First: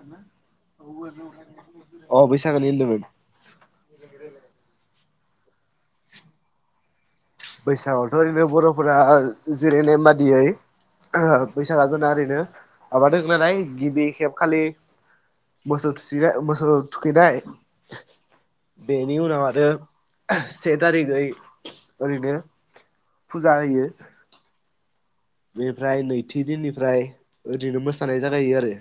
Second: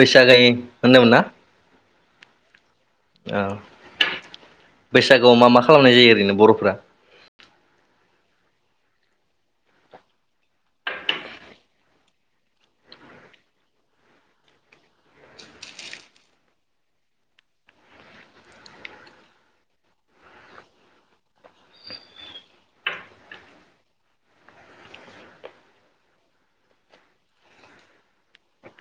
बैसाजायो होनदोंमोन ना अ बैसागोनि होनदो औ बै जागौ मा मा खालामनाय जायो ओरैनो बर'फ्रा बैसागआवथ' ओरैनो बर'फोरा जिरायनाय बादियै बैसागो जोंना ओरैनो आबाद हो नालाय गिबि खेब खालि मोसौ थुसिनाय मोसौ थुखैनाय बेनि उनाव आरो से थारिखै ओरैनो फुजा होयो बेनिफ्राय नैथि दिननिफ्राय ओरैनो मोसानाय जागायो आरो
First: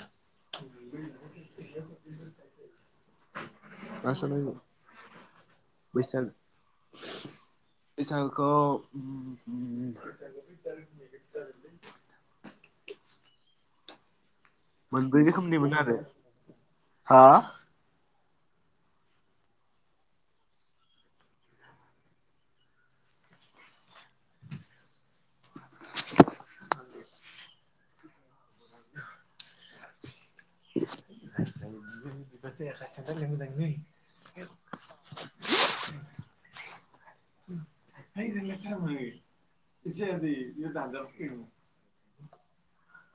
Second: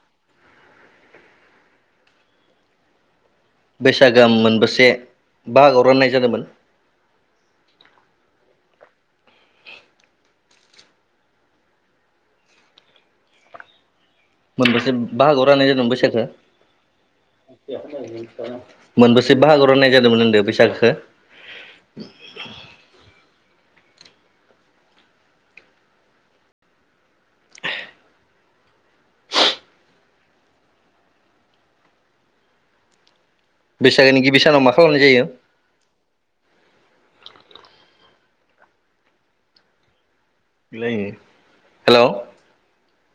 बैसागो आ मोनबसे बैसाग बैसाग खौ [unintelligible] मोनबसो बाहागोआव राननाय मोनो जादोंमोन आरो बैसागोखौ हा मोनबसे बाहागो होननाय जादोंमोन होनदों बैसागुखौ [unintelligible] बैसागोनि गिबि सानाव मा खालामनाय जायो [unintelligible] हेल'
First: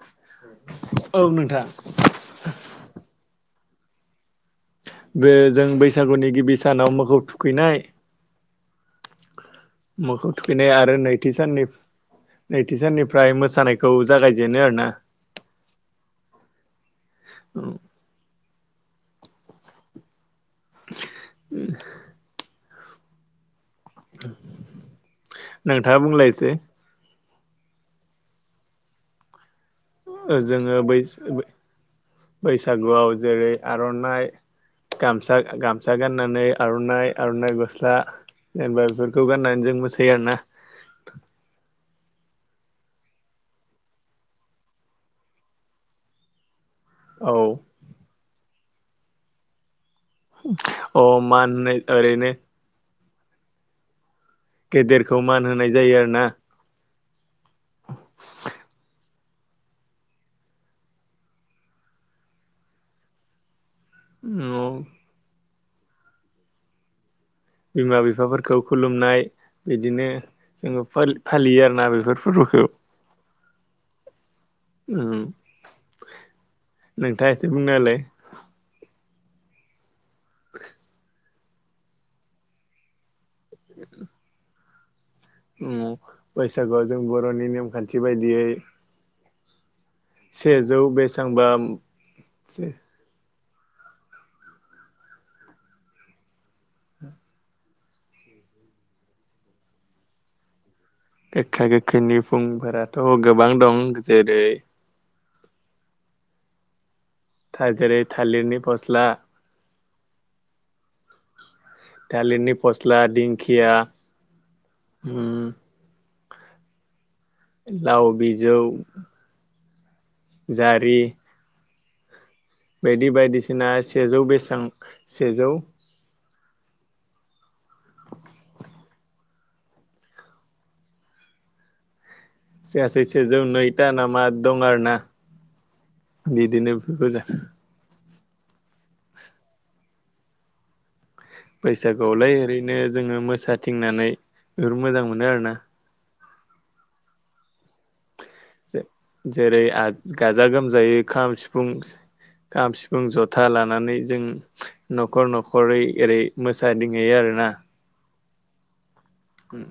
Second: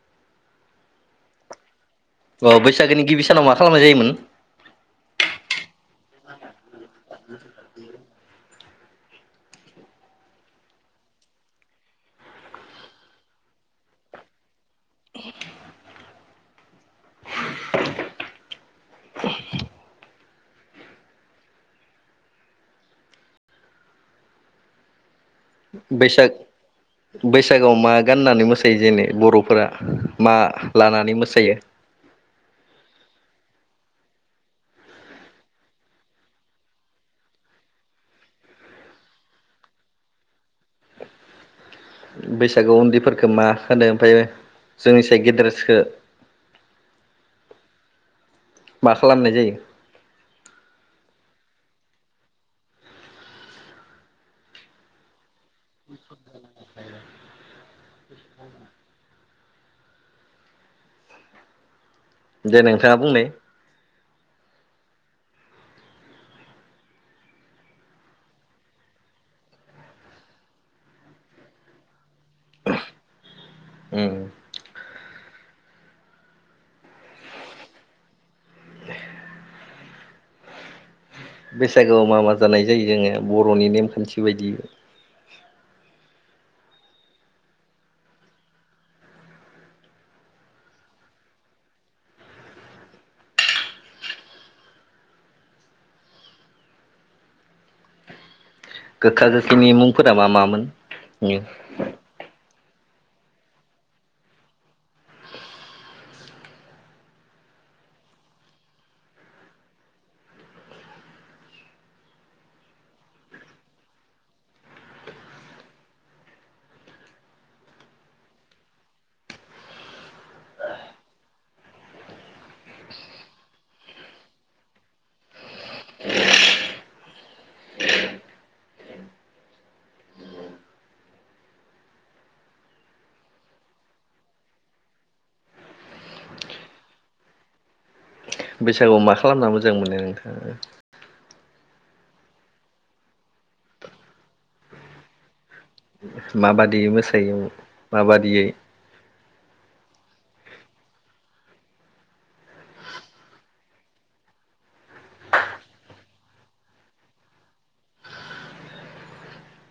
औ नोंथां अ बैसागोनि गिबि सानाव मा खालामनाय जायोमोन बे जों बैसागुनि गिबि दानाव मोखौ थुखैनाय। मोखौ थुखैनाय आरो नैथि साननि नैथि साननिफ्राय मोसानायखौ जागायजेनो आरोना। औ। [inaudible] [inaudible] नोंथाङा बैसाग बुंलाय एसे। बैसागोआव मा गाननानै मोसायो जेने बर'। जोङो बैसागुआव जेरै आर'नाइ। गामसा गाननानै गाननानै आर'नाइ आर'नाइ गस्ला जेनेबा बेफोरखौ गाननानै जों मोसायो आरोना। बैसागुआव उन्दैफोरखौ मा होनो ओमफ्राय जोंनिसाय गेदेरखो। औ। मा खालामनाय जायो? अ माननो ओरैनो। गेदेरखौ। मान होनाय जायो आरो ना। दे नोंथाङा बुंनाय। [inaudible] बिमा बिफाफोरखौ खुलुमनाय बिदिनो जोङो फा-फालियो आरोना बेफोर। [inaudible] ओ उम नोंथाङा एसे बुंना होलाय। बैसागोआव मा मा जानाय जायो जोङो बर'नि नेमखान्थि बायदि। ओ बैसागुआव जों बर'नि नेमखान्थि बायदियै। सेजौ बेसांबा। गोखा गोखैनि मुंफोरा मा मामोन? गोगखा गोगखैनि फुं फोराथ' गोबां दं जेरै था जेरै थालिरनि फस्ला। थालिरनि फस्ला दिंखया उम लाव बिजौ। जारि। बायदि बायदिसिना सेजौ बेसां सेजौ सेयासेै सेजौ नैथा नामा दं आरोना बिदिनो बैसागुआव मा खालामना मोजां मोनो नोंथाङा। बैसागुआवलाय ओरैनो जोङो मोसाथिंनानै बेखौ मोजां मोनो आरोना। माबादि मोसायो माबादि। जे जेरै आ। गाजा गोमजायै खाम सिफुं खाम सिफुं जथा लानानै जों न'खर न'खरै ओरै मोसादंहैयो आरोना। ओम।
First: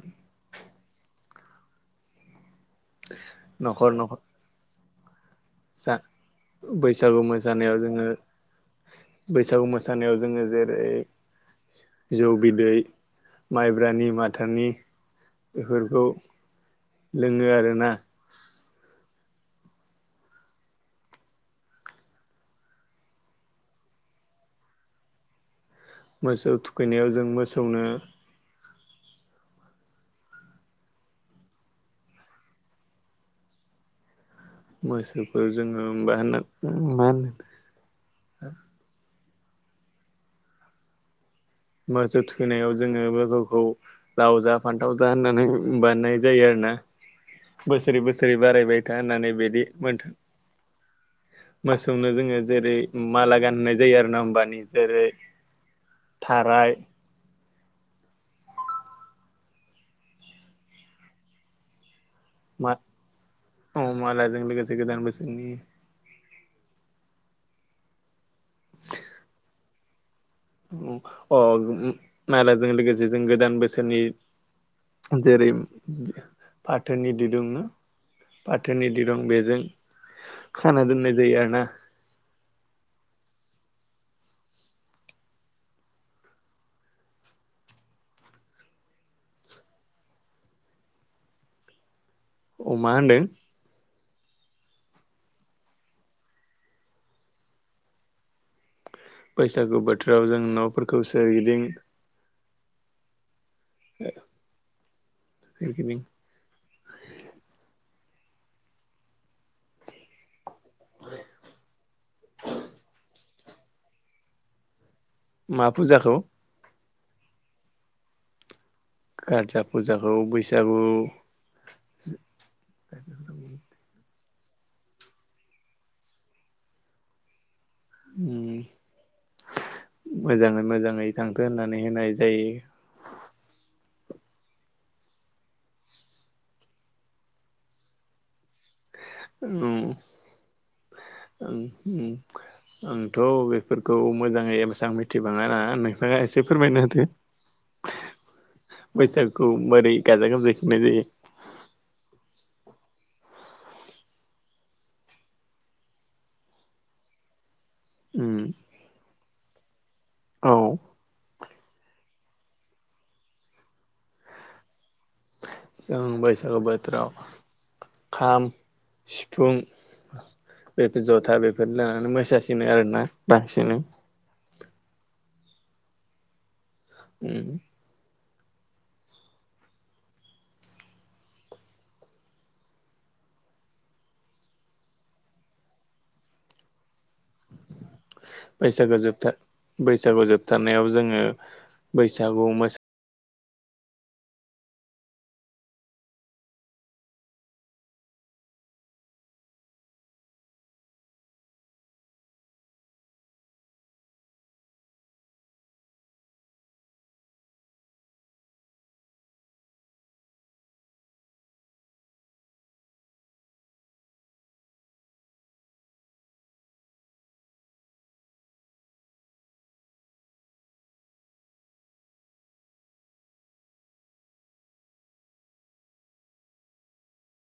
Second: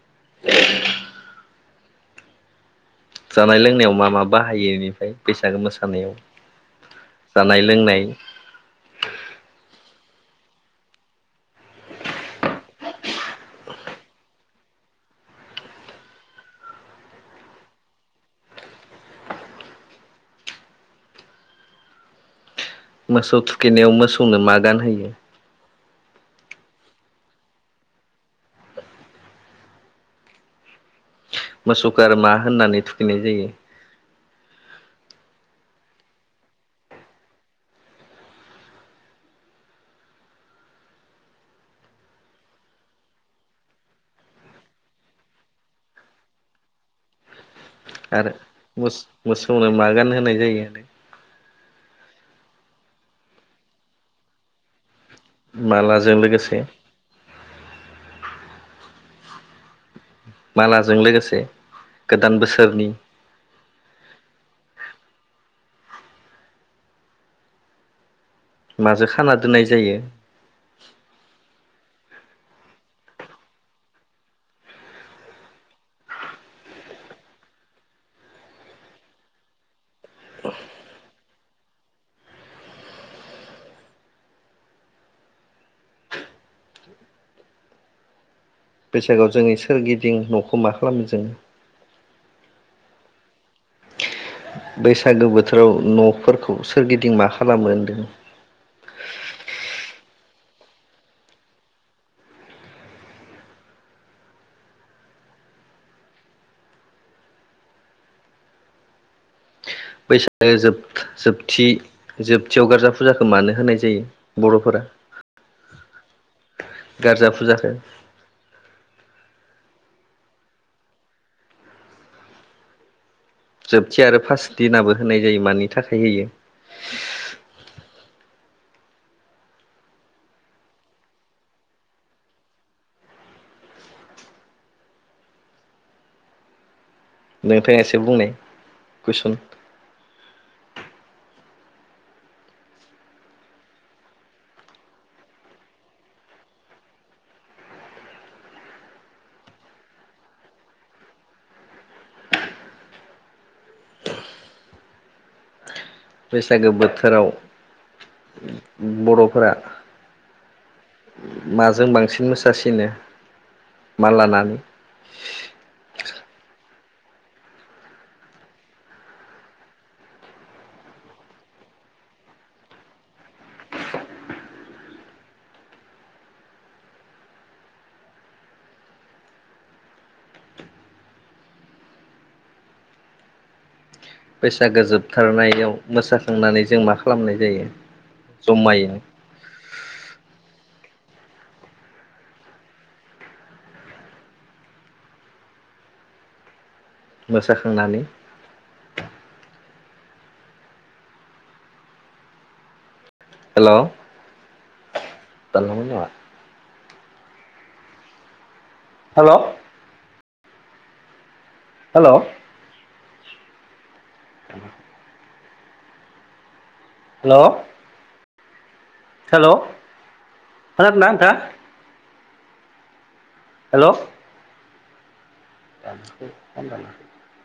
जानाय न'खर लोंनायाव मा न'खर मा बाहायो। बैसागो जा मोसानायाव बैसागु जानाय मोसानायाव लोंनाय जोङो बैसागु मो सानायाव जोङो जेरै जौ बिदै माइब्रानि माथानि बेफोरखौ लोङो आरोना। मोसौ थुखैनायाव मोसौनो मा गानहोयो? मोसौ थुखैनायाव जों मोसौनो मोसौखौ आरो मा होननानै थुखैनाय जायो मोसौफोर जोङो मा होनना मा होनो मोसौ थुखैनायाव जोङो मोसौखौ लाव जा फान्थाव जा होननानै बानायनाय जायो आरोना। बोसोरै आरो बोसोरै बारायबाय था होननानै बिदि मोसौनो मा मोनथों गानहोनाय जायो? मोसौनो जोङो जेरै माला गाननाय जायो आरो ना होमबानि जेरै माला जों लोगोसे थाराय मालाजों लोगोसे गोदान मा बोसोरनि मालाजों लोगोसे गोदान बोसोरनि जोंनि माजो खाना दोननाय जायो अ मालाजों लोगोसे जों गोदान बोसोरनि जेरै फाथोनि दिरुं फाथोनि दिरुं बेजों खाना दोननाय जायो आरो ना बैसागोआव जोंनि सोरगिदिं न'खौ मा खालामो जोङो अ मा होन्दों? बैसागो बोथोराव न'फोरखौ सोरगिदिं मा खालामो होनदों? बैसागु बोथोराव जों न'फोरखौ सोरगिदिं [unintelligible] सोरगिदिं [inaudible] बैसागो जोब जोबथि जोबथियाव गारजा फुजाखौ मानो होनाय जायो बर'फोरा? मा फुजाखौ? गारजा फुजखौ गारजा फुजाखौ बैसागु जोबथि आरो फास दिनाबो होनाय जायो मानि थाखाय होयो? मोजाङै मोजाङै थांगोन होननानै होनाय जायो। नोंथाङा एसे बुंनाय। कुइसन उम। [inaudible] आंथ' बेफोरखौ मोजाङै एसेबां मिथि बाङा ना नोंथाङा एसे फोरमायना होदो बैसागुखौ बोरै गाजा गोमजायै खुंनाय जायो? बैसागो बोथोराव उम बर'फोरा औ माजों बांसिन मोसासिनो मा लानानै? जों बैसागु बोथोराव खाम सिफुं बेफोर जथा बेफोर लानानै मोसासिनो आरोना बांसिनै। उम बैसागो जोब थारनायाव मोसा खांनानै जों मा खालामनाय जायो बैसागु जमायै जोबथा बैसागु जोबथार नायाव जोङो बैसागु मोसा मोसा खांनानै। हेल' [inaudible] हेल' हेल' [inaudible] हेल' हेल' खोना दोंना नोंथां? हेल' [inaudible]